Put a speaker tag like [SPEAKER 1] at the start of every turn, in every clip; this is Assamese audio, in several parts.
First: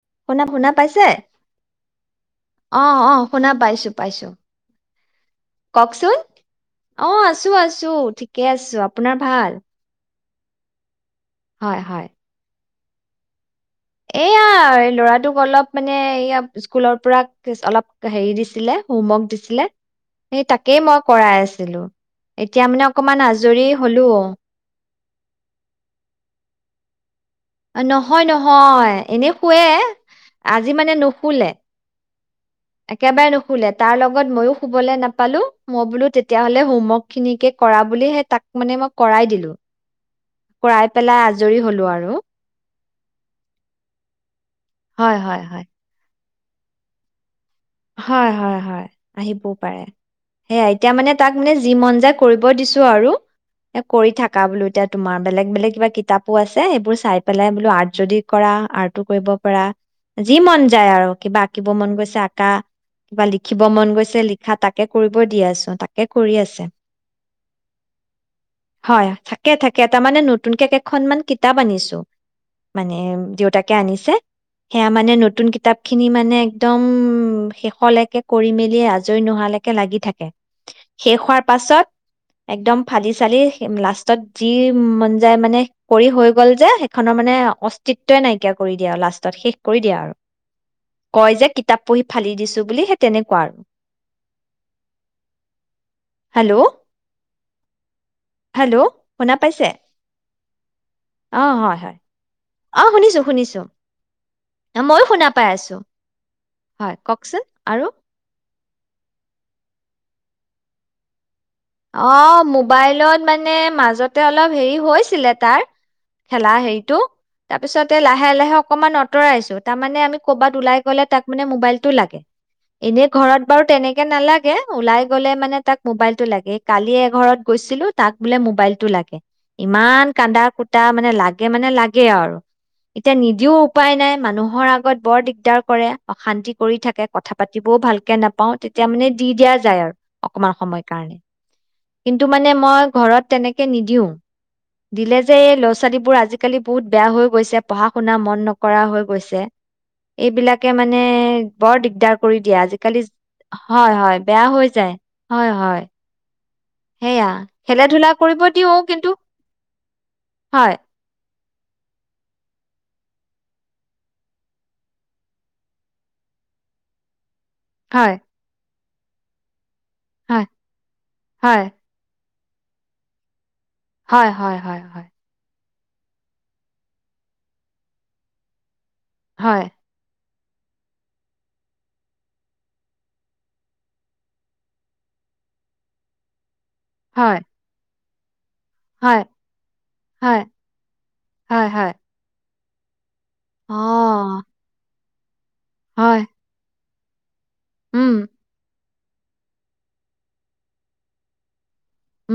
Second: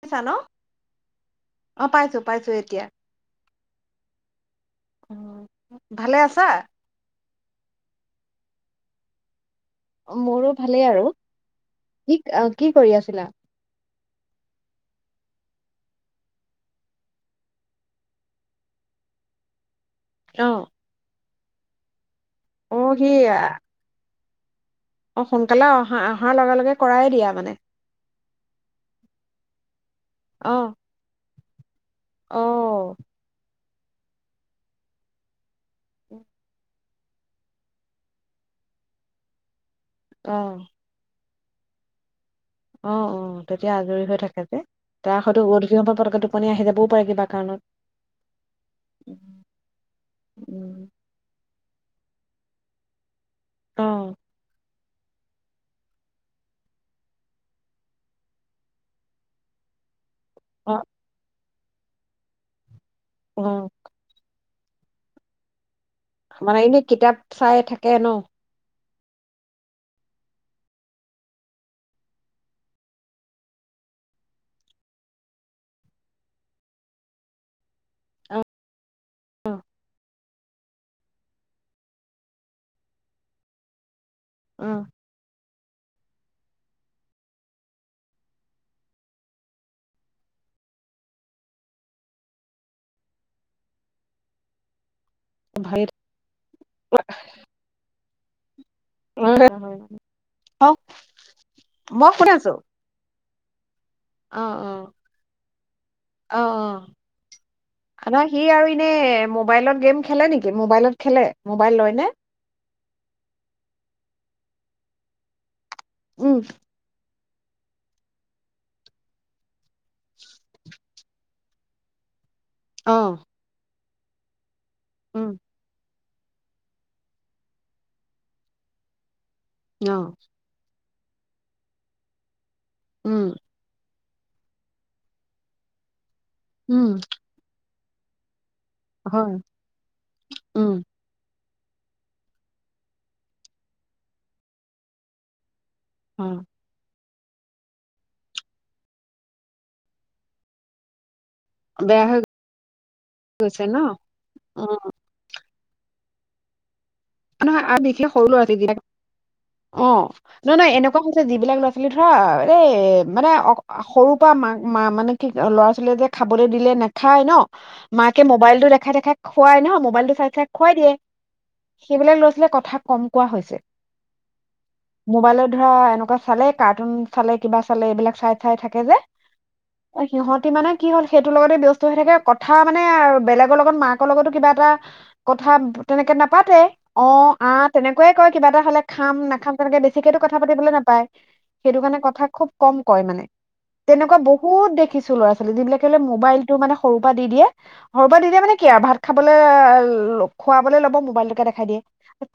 [SPEAKER 1] পাইছা ন
[SPEAKER 2] শুনা, শুনা পাইছে?
[SPEAKER 1] অ পাইছো পাইছো এতিয়া
[SPEAKER 2] অ', অ', শুনা পাইছোঁ, পাইছোঁ।
[SPEAKER 1] অ
[SPEAKER 2] কওকচোন।
[SPEAKER 1] ভালে আছা
[SPEAKER 2] অ', আছ আছোঁ, আছোঁ। ঠিকে আছোঁ। আপোনাৰ ভাল?
[SPEAKER 1] মোৰো ভালেই আৰু।
[SPEAKER 2] হয়, হয়।
[SPEAKER 1] কি কি কৰি আছিলা?
[SPEAKER 2] এয়া ল'ৰাটোক অলপ মানে এইয়া স্কুলৰ পৰা অলপ হেৰি দিছিলে, হোমৱৰ্ক দিছিলে।
[SPEAKER 1] অ
[SPEAKER 2] এই তাকেই মই কৰাই আছোঁ। [unintelligible] এতিয়া
[SPEAKER 1] অ
[SPEAKER 2] মানে
[SPEAKER 1] সি
[SPEAKER 2] অকমান আজৰি হ'লোঁ।
[SPEAKER 1] অ', সোনকালে অহা অহাৰ লগে লগে কৰায়ে দিয়া। মানে
[SPEAKER 2] নহয়, নহয় এনে শুৱে। আজি মানে নুশুলে।
[SPEAKER 1] অহ।
[SPEAKER 2] শুলে তাৰ লগত মইো শুবলৈ নাপালো মই বোলো তেতিয়া হ'লে হোমৱৰ্ক খিনিকে কৰা বুলিহে তাক মানে মই কৰাই দিলোঁ।
[SPEAKER 1] অ
[SPEAKER 2] কৰাই পেলাই আজি আজৰি হ'লো আৰু।
[SPEAKER 1] অ', অ', তেতিয়া আজৰি হৈ থাকে।
[SPEAKER 2] হয়
[SPEAKER 1] ত
[SPEAKER 2] হয়
[SPEAKER 1] হয়তো
[SPEAKER 2] হয়।
[SPEAKER 1] গ সমকটো আপুনি আহি যাবও পাৰে কিবা কাৰণত।
[SPEAKER 2] হয় হয় হয় আহিবও পাৰে সেয়া এতিয়া মানে তাক মানে যি মন যায় কৰিব দিছো আৰু। এ
[SPEAKER 1] অ
[SPEAKER 2] কৰি থাকা বোলো এতিয়া। তোমাৰ বেলেগ বেলেগ কিবা কিতাপো আছে সবোৰ চাই পেলাই বোলো আৰ্ট যদি কৰা আৰ্টো কৰিব পাৰা। যি মন
[SPEAKER 1] অ
[SPEAKER 2] যায় আৰু কিবা থাকিব মন গৈছে আ কা কিবা লিখিব
[SPEAKER 1] অ
[SPEAKER 2] মন গৈছে লি তাকে কৰিব দিয়া আছো তাক।
[SPEAKER 1] মানে এনেই কিতাপ চাই থাকে ন'।
[SPEAKER 2] হয় থাকে থাকে এটা মানে নতুনকে কেইখন মান কিতাপ আনিছো মানে দেউতাকে আনিছে সেয়া মানে নতুন কিতাপ খিনি মানে একদম ম শেষলৈকে কৰি মেলি আজি আজৰি
[SPEAKER 1] অ
[SPEAKER 2] নোহালৈকে লাগি থাকে শেষ হোৱাৰ পাছত একদম ফালি চালি লাষ্ট তত যি
[SPEAKER 1] অ
[SPEAKER 2] মন যায় মানে কৰি হৈ গ'ল যে সেইখনৰ মানে অস্তিত্বই নাইকিয়া কৰি দিয়ে আৰু লাষ্টত শেষ কৰি দিয়া আৰু কয় যে কিতাপ পঢ়ি ফালি দিছো বুলি সেই তেনেকুৱা আৰু।
[SPEAKER 1] ভালে
[SPEAKER 2] হেল্ল'। হেল্ল' শুনা
[SPEAKER 1] অ'
[SPEAKER 2] পাইছে
[SPEAKER 1] অ'
[SPEAKER 2] অ হয় হয়
[SPEAKER 1] মই কোনে
[SPEAKER 2] অ' শুনিছো শুনিছো ছ
[SPEAKER 1] অ' অ' অ'
[SPEAKER 2] হয় কওকচোন আৰু
[SPEAKER 1] অ' না সেই আৰু এনে মোবাইলত গেম খেলে নেকি মোবাইলত খেলে মোবাইল লয় নে?
[SPEAKER 2] অ' মোবাইলত মানে মাজতে অলপ হেৰি হৈছিলে তাৰ
[SPEAKER 1] উম
[SPEAKER 2] খেলা হেইৰিটো তাৰ পিছতে লাহে লাহে অকনমান আঁতৰাইছো তাৰ মানে আমি ক'বাত ওলাই গলে তাক মানে মোবাইলতটো লাগে
[SPEAKER 1] অ
[SPEAKER 2] এনেই ঘৰত বাৰু তেনেকে এ নালাগে সেয়ে ওলাই গ'লে
[SPEAKER 1] উম
[SPEAKER 2] মানে তাক মোবাইলটো লাগেই কালি এঘৰত গৈছিলো তাক বোলে মোবাইলটো লাগে
[SPEAKER 1] অ
[SPEAKER 2] ইমান কান্দা কু এতিয়া মানে লাগে মানে লাগে আৰু এতিয়া
[SPEAKER 1] উম
[SPEAKER 2] নিদিও উপায় নাই মানুহৰ আগত বৰ দিগদাৰ কৰে অশান্তি কৰি
[SPEAKER 1] উম
[SPEAKER 2] থাকে কথা পাতি বহুত ভালকে নাপাওঁ এতিয়া মানে দি
[SPEAKER 1] হয়
[SPEAKER 2] দিয়া যায় আৰু অকমান
[SPEAKER 1] উম
[SPEAKER 2] সময় কাৰণে কিন্তু মানে মই ঘৰত তেনেকে নিদিও দিলে যে এই ল' লৰা ছোৱালীবোৰ
[SPEAKER 1] অ
[SPEAKER 2] আজিকালি বহুত বেয়া হৈ গৈছে পঢ়া শুনা মন নক হৈ গৈছে এইবিলাকে মানে বৰ
[SPEAKER 1] বেয়া
[SPEAKER 2] দিগদাৰ
[SPEAKER 1] হৈ
[SPEAKER 2] কৰি দিয়ে আজিকালি
[SPEAKER 1] গৈছে ন
[SPEAKER 2] হয় হয় বেয়া
[SPEAKER 1] অ
[SPEAKER 2] হৈ যায় হয় হয় [inaudible] সেয়া
[SPEAKER 1] নহয় আৰু
[SPEAKER 2] খেলা
[SPEAKER 1] দেখিলে
[SPEAKER 2] ধূলা
[SPEAKER 1] সৰু
[SPEAKER 2] কৰিব
[SPEAKER 1] ল'ৰা ছোৱালী
[SPEAKER 2] দিও
[SPEAKER 1] যিলাক
[SPEAKER 2] কিন্তু
[SPEAKER 1] অঁ নহয় নহয়
[SPEAKER 2] হয়
[SPEAKER 1] এনেকুৱা হৈছে যিবিলাক ল'ৰা ছোৱালী ধৰা এই মানে সৰুৰ পৰা মাক মা মানে কি ল'ৰা ছোৱালীয়ে যে খাবলৈ দিলে নাখায় ন
[SPEAKER 2] হয়
[SPEAKER 1] মাকে মোবাইলতো দেখাই থাকে তাক খোৱাই ন খুৱাই
[SPEAKER 2] হয়
[SPEAKER 1] দিয়
[SPEAKER 2] হয়
[SPEAKER 1] এইবিলাক ল'ৰা ছোৱালীয়ে কথা কম কোৱা হৈছে
[SPEAKER 2] হয় হয় হয়
[SPEAKER 1] মোবাইলত ধৰা এনেকুৱা চালে কাৰ্টুন চালে কিবা চালে এইবিলাক চাই চাই থাকে যে
[SPEAKER 2] হয়
[SPEAKER 1] অঁ সিহঁত মানে কি হ'ল সেইটোৰ লগতে ব্যস্ত হৈ থাকে কথা মানে বেলেগৰ লগত মাকৰ লগতো কিবা এটা কথা তেনেকে নেপা কতে অঁ
[SPEAKER 2] হয়
[SPEAKER 1] আঁ তেনেকে ক ক কিবা এটা হ'লে খাম
[SPEAKER 2] হয়
[SPEAKER 1] নাখাম তেনেকে বেছিকেতো কথা
[SPEAKER 2] হয়
[SPEAKER 1] পাতিবলে নাপায়
[SPEAKER 2] হয়
[SPEAKER 1] সেইটো
[SPEAKER 2] হয়
[SPEAKER 1] কাৰণে কথা খুব কম কয় মানে
[SPEAKER 2] অ
[SPEAKER 1] তেনেকুৱা বহুত দেখিছো চ ছীলাকেলে
[SPEAKER 2] হয়
[SPEAKER 1] মোবাইলটো মানে সৰুৰ পৰা দি দিয়ে সৰু
[SPEAKER 2] উম
[SPEAKER 1] পৰা দিলে মানে কি আৰু ভাত খাবলৈ খুৱাবলৈ ল'ব মোবাইল দেখাইিয়ে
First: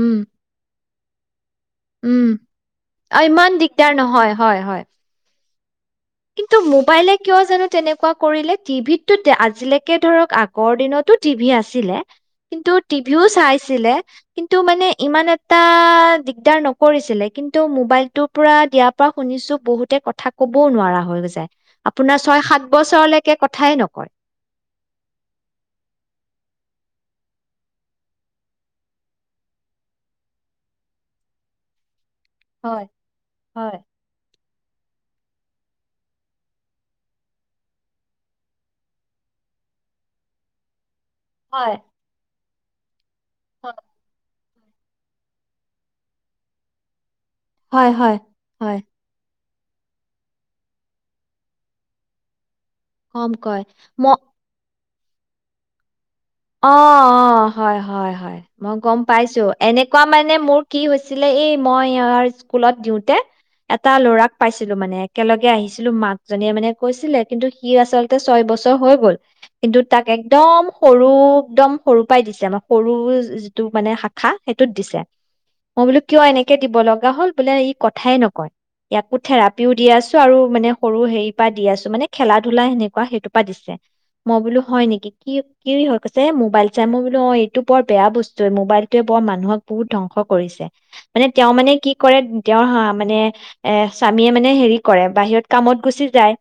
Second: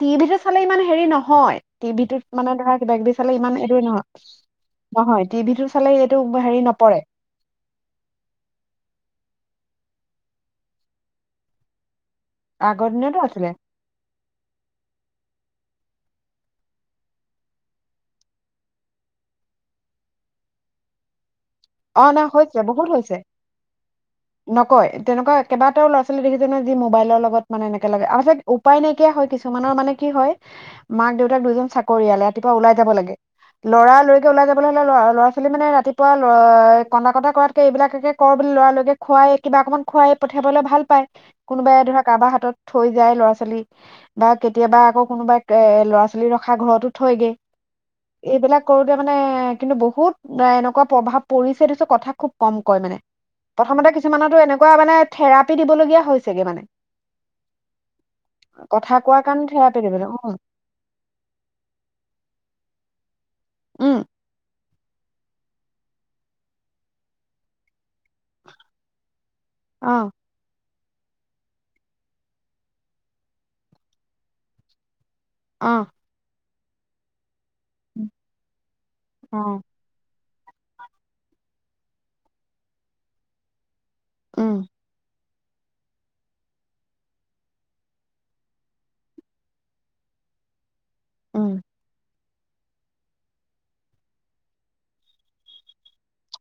[SPEAKER 1] তি ভি চালে মানে হেৰি নহয় টিভি টোত
[SPEAKER 2] উম
[SPEAKER 1] মানে ধৰা বেগ
[SPEAKER 2] অ
[SPEAKER 1] বিচালে ইমান এইদৰি
[SPEAKER 2] দিগদাৰ
[SPEAKER 1] নহয়
[SPEAKER 2] হয় হয়
[SPEAKER 1] নহয় টিভি
[SPEAKER 2] কিন্তু মোবাইলে কিয় জানো তেনেকুৱা কৰিলে টিভিত আজিলৈকে এতিয়া ধৰক আগৰ দিনতো টিভি আছিলে কিন্তু
[SPEAKER 1] আগৰ দিনতো
[SPEAKER 2] টিভিও
[SPEAKER 1] আছিলে
[SPEAKER 2] চাইছিলে কিন্তু মানে ইমান এটা এটা দিগদাৰ নকৰিছিলে কিন্তু মোবাইল ৰ পৰা দিয়াৰ পৰা শুনিছো বহুতে কথা কবও নোৱাৰা হয় হৈ গৈছে।
[SPEAKER 1] অ না হৈছে বহুত হৈছে
[SPEAKER 2] কথাই নকয়
[SPEAKER 1] নকয় তেনেকুৱা কেইবাটাও ল'ৰা ছোৱালী দেখিছেো মোবাইলৰ লগত মানে এনেকে লাগে উপায় নাইকিয়া হয় কিছুমানৰ মানে কি হয় মাক দেউতাক দুজন চাকৰিয়ালে ৰাতিপা ওলাই
[SPEAKER 2] হয়
[SPEAKER 1] যাব লাগে
[SPEAKER 2] হয়
[SPEAKER 1] লৰা লৰিকে ওলাই যাব লেৰা ল'ৰা ছোৱাল মে ৰাতিপুৱা অ কন্দনা কটা কৰাতকে এইবিলাকে কৰ বুলি লৰালকে খুৱাই কিবা অকনমান খোৱাই পঠিয়াবলৈ ভাল পায় কোনোবাই
[SPEAKER 2] হয়
[SPEAKER 1] ধৰক কাৰোবাৰ হাতত থৈ যায় লৰা চালি ব কেতিয়াবা আকৌ কোনোবাই এ ল'ৰা ছোৱালী ৰখা ঘৰতো থৈগৈ
[SPEAKER 2] হয় হয় হয়
[SPEAKER 1] এইবিলাক
[SPEAKER 2] হয়
[SPEAKER 1] কৰোতে মানে কিন্তু বহুত এনেকুৱা প্ৰভাৱ পৰিছেটো কথা খুব কম কয় মানে
[SPEAKER 2] কম কয়
[SPEAKER 1] প্ৰথমতে
[SPEAKER 2] ম
[SPEAKER 1] কিছুমানতো এনেকুৱা মানে থেৰাপি দিবলগীয়া হৈছে
[SPEAKER 2] অ অ হয় হয় হয় মই
[SPEAKER 1] কথা
[SPEAKER 2] গম
[SPEAKER 1] কোৱাৰ কাৰণে
[SPEAKER 2] পাইছো
[SPEAKER 1] থেৰাপি
[SPEAKER 2] এনেকুৱা
[SPEAKER 1] দিবলৈ উম
[SPEAKER 2] মানে মোৰ কি হৈছিলে এই মই ইাৰ স্কুলত দিওঁতে এটা
[SPEAKER 1] উম
[SPEAKER 2] ল'ৰাক পাইছে ছিলো মানে একেলগে আহিছিলো মাক জনীয়ে মানে কৈছিলে কিন্তু সি আচল্ততে ছয় বছৰ হৈ গ'ল কিন্তু
[SPEAKER 1] অ
[SPEAKER 2] তাক একদম সৰু একদম সৰু পৰাই দিছে আম সৰু যিটো মানে শাখা সেইটোত দিছে
[SPEAKER 1] অ
[SPEAKER 2] মই বোলো কিয় এ নেকি দিব লগা হ'ল বোলে ই কথাই নকয় ইয়াকো
[SPEAKER 1] অ
[SPEAKER 2] থেৰাপিও দিয়া আছো আৰু মানে সৰু হেৰ পৰা দি আছো মানে খেলা ধূলা সেনেকুৱা সেইটোৰ পৰা দিছে মই
[SPEAKER 1] উম
[SPEAKER 2] বোলো হয় নেকি কি কি হয় কৈছে মোবাইল চাই মই বোলো অ এইটো বৰ বেয়া বস্তুৱ মোবাইলটোৱে বৰ মানুহক বহুত ধ্বংস কৰিছে মানে
[SPEAKER 1] উম,
[SPEAKER 2] তেওঁ মানে কি কৰে তেওঁৰ হা মানে এ স্বামীয়ে মানে হেৰি কৰে বাহিৰত কামত গুচি যায়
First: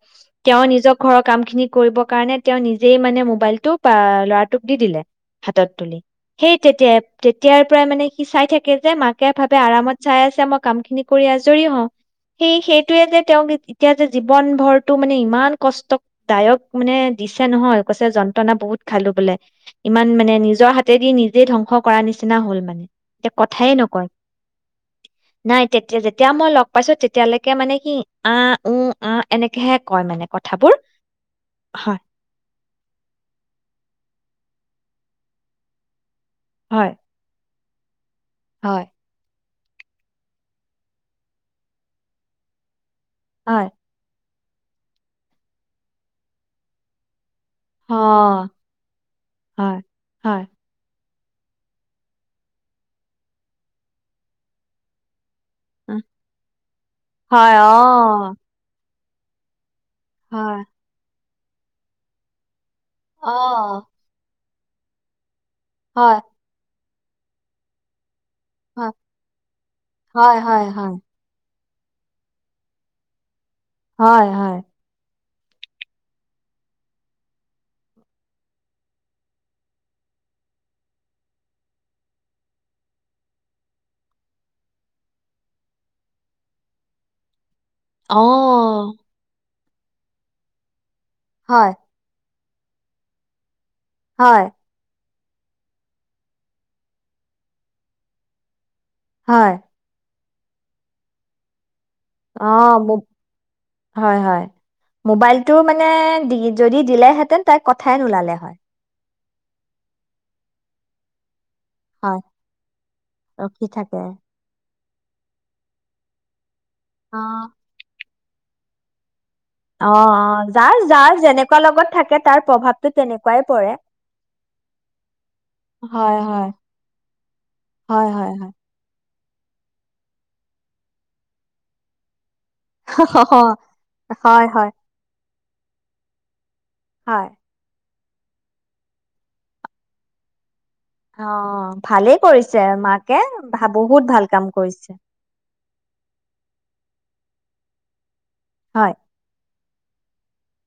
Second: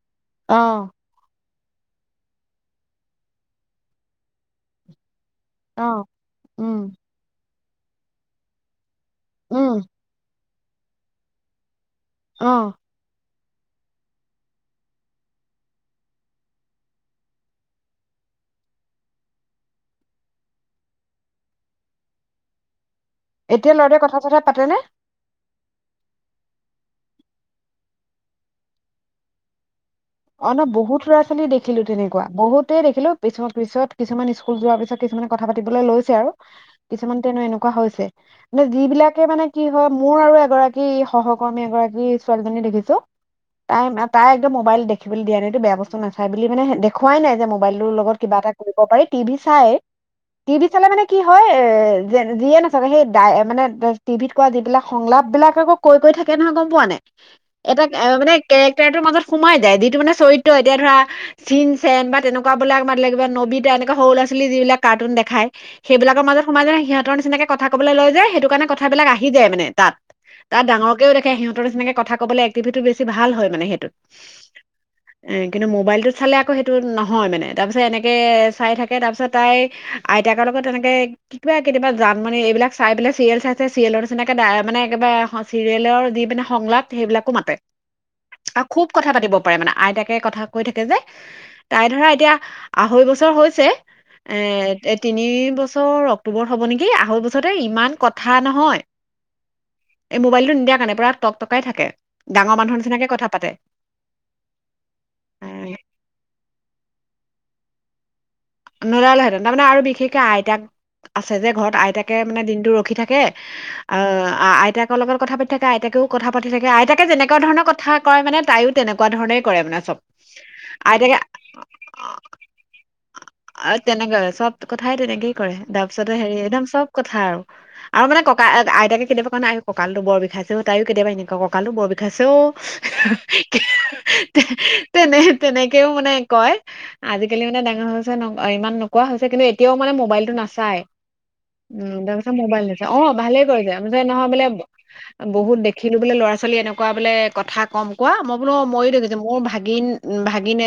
[SPEAKER 2] তেওঁ
[SPEAKER 1] অ',
[SPEAKER 2] নিজৰ ঘৰৰ কাম খিনিত কৰিব কাৰণে তেওঁ নিজেই মানে মোবাইলটো ল'ৰাটোক দি দিলে হাতত তুলি
[SPEAKER 1] অ',
[SPEAKER 2] সেই
[SPEAKER 1] উম,
[SPEAKER 2] তেতিয়া তেতিয়াৰ পৰাই মানে সি চাই থাকে যে মাক ে ভাবে
[SPEAKER 1] উম,
[SPEAKER 2] আৰামত চাই আছে মোক কাম খিনি কৰি আজৰি হ সেই
[SPEAKER 1] অ',
[SPEAKER 2] সেইটোয়ে যে তেওঁ গ এতিয়া যে জীৱন ভৰটো মানে ইমান কষ্টদায়ক মানে দিছে নহয় কৈছে যন্ত্ৰণা বহুত খালো বোলে ইমান মানে নিজৰ হাতেদি নিজে ধ্বংস কৰা নিচিনা হল মানে কথায়ে
[SPEAKER 1] এতিয়া লৰাদ
[SPEAKER 2] নকয়
[SPEAKER 1] কথা চথা পাতেনে
[SPEAKER 2] নাই তেতিয়া যেতিয়া মই লগ পাইছো তেতিয়ালৈকে মানে কি আহ উ আহ এনেকেহে কয় মানে
[SPEAKER 1] অ ন
[SPEAKER 2] কথাবোৰ
[SPEAKER 1] বহুত ল'ৰা ছোৱালী দেখিলো
[SPEAKER 2] হয়
[SPEAKER 1] তেনেকুৱা বহুতে দেখিলো পিছ পিছত কিছুমান স্কুল যোৱাৰ পিছত কিছুমানে কথা পাতিবলৈ লৈছে আৰু
[SPEAKER 2] হয়
[SPEAKER 1] কিছুমান তেনো এনেকুৱা কোৱা হৈছে
[SPEAKER 2] হয়
[SPEAKER 1] যিবিলাকে মানে কি হয় মোৰ আৰু এগৰাকী সহকৰ্মী এগৰাকী ছোৱালীজনী দেখিছো
[SPEAKER 2] হয়
[SPEAKER 1] টাইম ন তাই মোবাইল দেখে দেখিব দিয়া নাইত বেয়াস্তু নাাই বুলি মানে দেখওুৱাই নাই মতি
[SPEAKER 2] হয় হয় হয়
[SPEAKER 1] ম কি হয় এ যে যিয়ে নাচাগে সেই মানে টিভিত কোৱা যিবিলাক সংলাপ বিলাক কৈ
[SPEAKER 2] উম,
[SPEAKER 1] কৈ থাকে নহয় গম পোৱা নাই
[SPEAKER 2] হয় অ
[SPEAKER 1] এটা মানে কে্ মাজত সোমাই যায় দিপ। এইটো মানে চৰিত্ৰ
[SPEAKER 2] হয়
[SPEAKER 1] এতিয়া ধৰা চিনচেন বা তেনেকুৱা। বোলে মাৰ লাগিব নবিতা, এনেকুৱা সৰু লৰা ছোৱালীৰ। যি বিলাক কাৰ্টুন দেখায়। সেইবিলাকৰ মাজত মাই নাই সিহ হেঁতৰ নিচিনাকে কথা কব লৈ যে সেইটো। সেইটো কাৰণে কথা বিলাক আহি যায় মানে তাত, তাত ডাঙৰকেও দেখে সিহঁত। তোৰ নিছিনা কবলৈ এক্টিভিটি বেছি ভাল হয়। মানে সেইটোত। এ কিন্তু মোবাইলটোত চালে আকৌ সেইটো নহয় মানে তাৰ পিছত এনেকে চাই থাকে তাৰপিছত তাই আইতাকৰ লগত এনেকে কিবা কেতিাবা জান মানি এইবিলাক চাই পেলাই চিৰিয়েল চাইছে চিৰিয়েলৰ নিচিনাকে মানে একেবাৰে চিৰিয়েলৰ যি মানে সংলাপ সেইবিলাকো মাতে আৰু খুব কথা পাতিব। পাৰে মানে আইতাকে কথা কৈ থাকে যে। উঁহ তাই ধৰা এতিয়া। আঢ়ৈ বছৰ হৈছে। এ এ এতিয়া। তিনি বছৰ অক্টোব হ'ব, নেকি আঢ়ৈ বছৰতে ইমান কথা নহয়।
[SPEAKER 2] হয়।
[SPEAKER 1] এই মোবাইলটো নিদিয়াৰ কাৰণে পোৰা তক তকাই থাকে। ডাঙৰ
[SPEAKER 2] অঁ
[SPEAKER 1] মানুহৰ
[SPEAKER 2] বহুত
[SPEAKER 1] নিচিনাকে কথা পাতে
[SPEAKER 2] হয় হয়। মোবাইল টো
[SPEAKER 1] এ
[SPEAKER 2] মানে দি যদি দিলে। হয় হেঁতেন তাই কথাই নোলালেই হয়।
[SPEAKER 1] হেৰালে হেঁতেন তাৰ মানে আৰু বিশেষকে আইতাক আছে যে ঘৰত। আইতাকে
[SPEAKER 2] হয়,
[SPEAKER 1] মানে দিনতটো ৰখি থাকে
[SPEAKER 2] ৰখি
[SPEAKER 1] আ
[SPEAKER 2] থাকে।
[SPEAKER 1] আ আইতাক। তোমাৰ লগত থকা পাতি থাকে, আইতকও কথা পাতি। সুধি থাকে আইতাকে যেনেকুৱা
[SPEAKER 2] অ',
[SPEAKER 1] ধৰণৰ কথা। কয় মানে তাইও তেনেকুৱা ধৰণে।
[SPEAKER 2] অ অ যাৰ যাৰ যেনেকুৱা লগত থাকে তাৰ প্ৰভাৱতটো তেনেকুৱাই
[SPEAKER 1] অ
[SPEAKER 2] পৰে।
[SPEAKER 1] তেনেকাই চব কথাই তেনেকেই কৰে। তাৰ পিছতে
[SPEAKER 2] হয়,
[SPEAKER 1] হেৰি,
[SPEAKER 2] হয়,
[SPEAKER 1] একদম চব কথা আৰু আৰু
[SPEAKER 2] হয়,
[SPEAKER 1] মানে
[SPEAKER 2] হয়,
[SPEAKER 1] ককা
[SPEAKER 2] হয়।
[SPEAKER 1] আইতাক। তাকে কেতিয়া নাই এই ককালটো বৰ বিষাইছো তাইো কেতিয়াবা এনেুৱ ককালটো বৰ বিষাইছ উঁহ হু হিঃ হুই
[SPEAKER 2] হয়, হয়,
[SPEAKER 1] তেনে তেনেকেও মানে কয়। আজি
[SPEAKER 2] হয়।
[SPEAKER 1] কালি মানে ডাঙৰ হৈ গৈছো। জানো ইমান নোকোৱা হৈছে, কিন্তু এতিয়াও মানে মোবাইলটো নাচায়।
[SPEAKER 2] অ',
[SPEAKER 1] ওম তাৰ
[SPEAKER 2] ভালেই
[SPEAKER 1] পিছত
[SPEAKER 2] কৰিছে
[SPEAKER 1] মবাইল দিছে। অ
[SPEAKER 2] মাকে,
[SPEAKER 1] ভালে
[SPEAKER 2] ভা-
[SPEAKER 1] কৰিছে। পিছে
[SPEAKER 2] বহুত ভাল
[SPEAKER 1] নহয়
[SPEAKER 2] কাম
[SPEAKER 1] বোলে
[SPEAKER 2] কৰিছে।
[SPEAKER 1] বহুত দেখিলো বোলে ল'ৰা ছোৱালী এনেকুৱা। বোলে। কথা কম কোৱা মই ো ময়ো
[SPEAKER 2] হয়,
[SPEAKER 1] দেখিছে মোৰ ভাগ ভাগিন ভাগিন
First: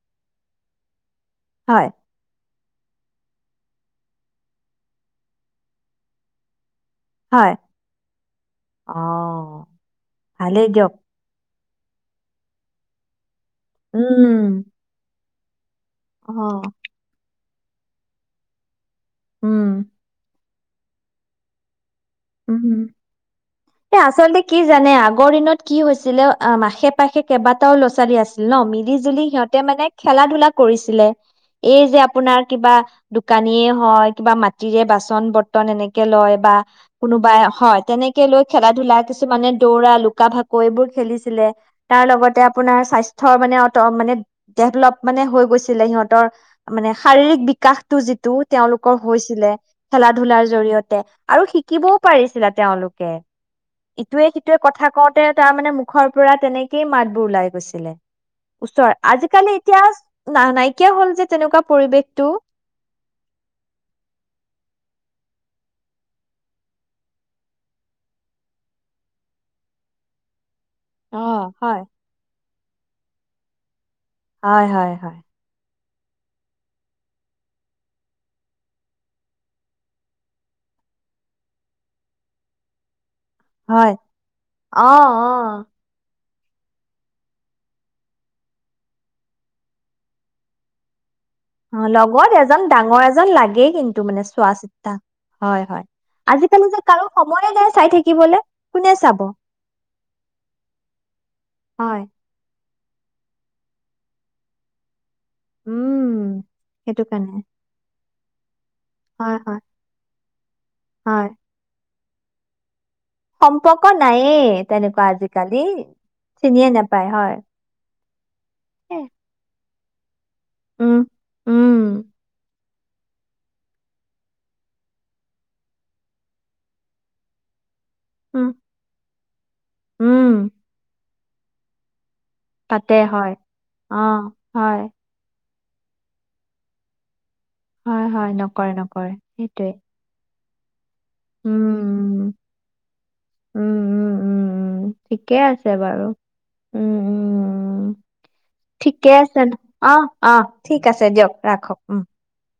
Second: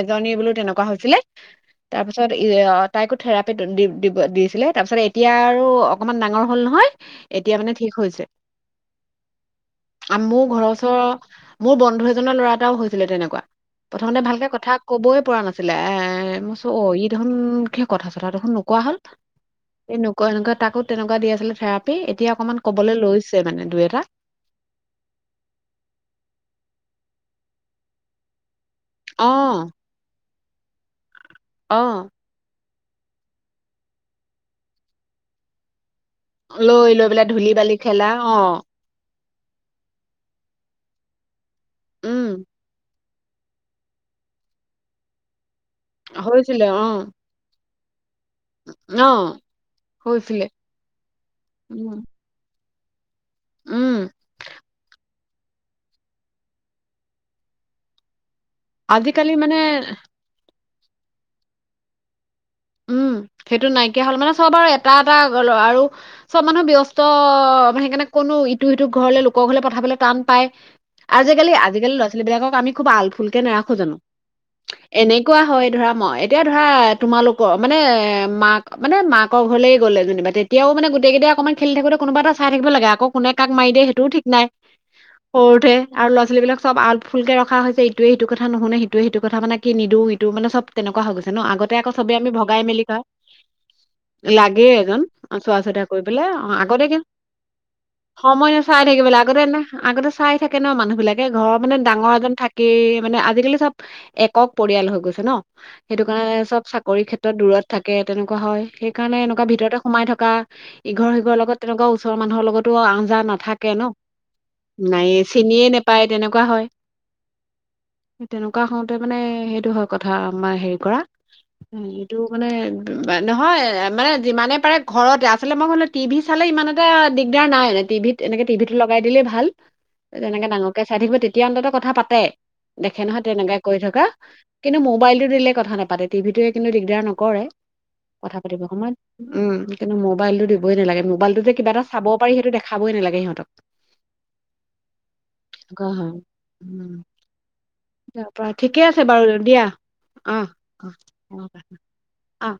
[SPEAKER 1] এজনী বোলো তেনেকুৱা হৈছিলে
[SPEAKER 2] হয়,
[SPEAKER 1] তাৰ পাছত তাইকো থেৰাপি দিব দিছিলে তাৰ পিছত এতিয়া আৰু অকনমান ডাঙৰ হ'ল নহয়
[SPEAKER 2] হয়।
[SPEAKER 1] এতিয়া মানে ঠিক হৈছে
[SPEAKER 2] অ'।
[SPEAKER 1] আৰু মোৰ ঘৰৰ
[SPEAKER 2] ভালেই দিয়ক
[SPEAKER 1] ওচৰৰ মোৰ বন্ধু এজনৰ ল'ৰা এটাও হৈছিলে তেনেকুৱা প্ৰথমতে
[SPEAKER 2] উম
[SPEAKER 1] ভালকে কথা ক'বই পৰা নাছিল। আছিল এ মই চ অ ই ধৰন কিয়, কথা চথা দেখোন নোকোৱা হ'ল।
[SPEAKER 2] উম
[SPEAKER 1] তন কণ ক তাকো তেনেকুৱা দি আছিলে এতিয়া
[SPEAKER 2] উ
[SPEAKER 1] অকমান কবলৈ লৈছে মানে দুই
[SPEAKER 2] এ
[SPEAKER 1] এটা
[SPEAKER 2] আচলতে কি জানে আগৰ দিনত কি হৈছিলে অ মাখে পাশে কেইবাটাও লৰা ছোৱালী আছিল ন আমি মিলি-জুলি
[SPEAKER 1] অ
[SPEAKER 2] সিহঁতে মানে খেলা ধূলা কৰিছিলে
[SPEAKER 1] অ
[SPEAKER 2] এই যে আপোনাৰ কিবা দোকানীয়ে হয় কিবা মাটিৰে বাচন বৰ্তন এনেকে লয় বা
[SPEAKER 1] লৈ লৈ পেলাই
[SPEAKER 2] কোনোবাই,
[SPEAKER 1] ধূলি বালি
[SPEAKER 2] হ'য়।
[SPEAKER 1] খেলা
[SPEAKER 2] তেনেকে
[SPEAKER 1] অ
[SPEAKER 2] লৈ খেলা ধূলা কিছু মানে দৌৰা লুকা ভাকু এইবোৰ খেলিছিলে তাৰ লগতে
[SPEAKER 1] উম
[SPEAKER 2] আপোনাৰ স্বাস্থ ৰ মানে অ মানে ডভলপ মানে হৈ গৈছে ছিলে সিহঁতৰ
[SPEAKER 1] হৈছিলে অ
[SPEAKER 2] মানে শাৰীৰিক বিকাশ তুজি টু তেওঁলোকৰ
[SPEAKER 1] অ
[SPEAKER 2] হৈছিলে খেলা
[SPEAKER 1] হৈছিলে
[SPEAKER 2] ধলাৰ জৰিয়তে আৰু শিক শিকিবও
[SPEAKER 1] উম
[SPEAKER 2] পাৰিছিলে তেওঁলোকে
[SPEAKER 1] উম
[SPEAKER 2] ইটোৱে সিটয়ে কথা কত তে তাৰ মানে মুখৰ পৰা তেনেকেই মাতবোৰ ওলাই গৈছিলে ওচৰৰত আজিকালি এতিয়া ন নাই কিয় হল যে, তেনেকুৱা পৰিৱেশটো?
[SPEAKER 1] উম, সেইটো নাইকিয়া হ'ল মানে, চব আৰু এটা এটা আৰু চব মানুহ ব্যস্ত সেইকাৰণে, কোনো ইটো সিটো ঘৰলৈ লোকৰ ঘৰলে পঠাবলে টান পায়।
[SPEAKER 2] অ'
[SPEAKER 1] আজিকালি
[SPEAKER 2] হয়।
[SPEAKER 1] আজিকালি ল'ৰা ছালী বিলাকক আমি খুব আল ফুলক নাৰ ৰাখো জানো?
[SPEAKER 2] হয়, হয়,
[SPEAKER 1] এনেকুৱা হয়, ধৰা ম এতিয়া ধৰা তোমালোক মানে মাক মানে মাকৰ ঘৰলে গ'লে যেনিবা তেতিয়াও মানে গোটেইকেইটাই অকণমান খেলি থাকোতে কোনোবা এটা চাই থাকিব লাগে আকৌ কোনে, কাক, মাৰি দিয়ে
[SPEAKER 2] হয়,
[SPEAKER 1] সেইটোও ঠিক নাই
[SPEAKER 2] অ', অ'।
[SPEAKER 1] সৰুতে, আৰ ল'ৰা ছোৱালী বিলাক আলফুলকে ৰখা হৈছে, ইটোৱে সিটো কথা নুশুনে, সিটোৱে সিটো কি নিদিওঁ, ইটো মানে, চব তেনেকুৱা হৈছে। জনো আগতে
[SPEAKER 2] অ'
[SPEAKER 1] আকৌ আ
[SPEAKER 2] লগত
[SPEAKER 1] ভগাই
[SPEAKER 2] এজন
[SPEAKER 1] মেলি ক
[SPEAKER 2] ডাঙৰ এজন লাগেই কিন্তু মানে চোৱা
[SPEAKER 1] লাগেই
[SPEAKER 2] চিতা
[SPEAKER 1] এজন চোৱা
[SPEAKER 2] হয়,
[SPEAKER 1] চিতা
[SPEAKER 2] হয়।
[SPEAKER 1] কৰিবলে অঁ
[SPEAKER 2] আজিকালি যে
[SPEAKER 1] আগতে ক
[SPEAKER 2] কাৰো সময়ে নাই চাই থাকিবলে
[SPEAKER 1] সময় ন চাই
[SPEAKER 2] কোনে
[SPEAKER 1] থাকিব
[SPEAKER 2] চাব
[SPEAKER 1] আগতে আগতে চাই থাকে ন মানুহ বিলাকে ঘৰৰ মানে
[SPEAKER 2] হয়,
[SPEAKER 1] ডাঙৰ এজন থাকে। এই মানে, আজিকালি চব একক পৰিয়াল হৈ গৈছে। ন' সেইটো
[SPEAKER 2] উম।
[SPEAKER 1] কাৰণে চব চ চাকৰি
[SPEAKER 2] সেইটো
[SPEAKER 1] ক্ষেত্ৰত
[SPEAKER 2] কাৰণে
[SPEAKER 1] দূৰত থাকে। তেনেকুৱা হয়। সেইকাৰণে,
[SPEAKER 2] হয়,
[SPEAKER 1] এনেকুৱা
[SPEAKER 2] হয়,
[SPEAKER 1] ভিতৰতে সোমাই থকা ইঘৰ
[SPEAKER 2] হয়।
[SPEAKER 1] সিঘৰৰ লগত তেনেকুৱা ওচৰ মানুহৰ লগতো আ
[SPEAKER 2] সম্পৰ্ক নায়েই, তেনেকুৱা আজিকালি,
[SPEAKER 1] চিনিয়ে নোপায় তেনেকুৱা হয়
[SPEAKER 2] চিনিয়ে নাপায় হয়।
[SPEAKER 1] তেনেকুৱা হওঁতে মানে সেইটো হয় কথা আমাৰ হেৰি
[SPEAKER 2] উম,
[SPEAKER 1] কৰা উ
[SPEAKER 2] উম।
[SPEAKER 1] এইটো মানে নহয়। মানে, যিমানে পাৰে ঘৰতে আচলতে মই ভাবিলোঁ টিভি চালে ইমান এটা দিগদাৰ নাই। টিভিত এনেকে
[SPEAKER 2] উম,
[SPEAKER 1] টিভিত লগাই দিলেই ভাল
[SPEAKER 2] উম,
[SPEAKER 1] তেনেকোঙকে চাই থাকিব তে এতি অন্ততঃ কথা পাতে।
[SPEAKER 2] পাতে
[SPEAKER 1] দেখে নহয়
[SPEAKER 2] হয়।
[SPEAKER 1] তেনেকে কৰি
[SPEAKER 2] অ',
[SPEAKER 1] থকা। কিন্তু,
[SPEAKER 2] হয়,
[SPEAKER 1] মোবাইলতটো দিলে কথা নাপাতে। টিভিটোৱে কিন্তু দিগদাৰ নকৰে।
[SPEAKER 2] হয়, হয়,
[SPEAKER 1] কথা পাতিব
[SPEAKER 2] নকৰে
[SPEAKER 1] সময়ত
[SPEAKER 2] নকৰে
[SPEAKER 1] উম,
[SPEAKER 2] সেইটোৱে।
[SPEAKER 1] কিন্তু মোবাইলটো দিব বৈ নালাগে। মোবাইলটো যে
[SPEAKER 2] উম,
[SPEAKER 1] কিবা এটা চাব পাৰি
[SPEAKER 2] উম,
[SPEAKER 1] সেইটো দেখাবই নালাগে সিহঁতক।
[SPEAKER 2] উম, উম, উম, উম, ঠিকে আছে বাৰু। উম, উম, উম।
[SPEAKER 1] তাৰ পৰা, ঠিকে আছে বাৰু দিয়া,
[SPEAKER 2] ঠিক
[SPEAKER 1] অ'!
[SPEAKER 2] আছে দিয়ক ৰাখক উ।
[SPEAKER 1] অঁ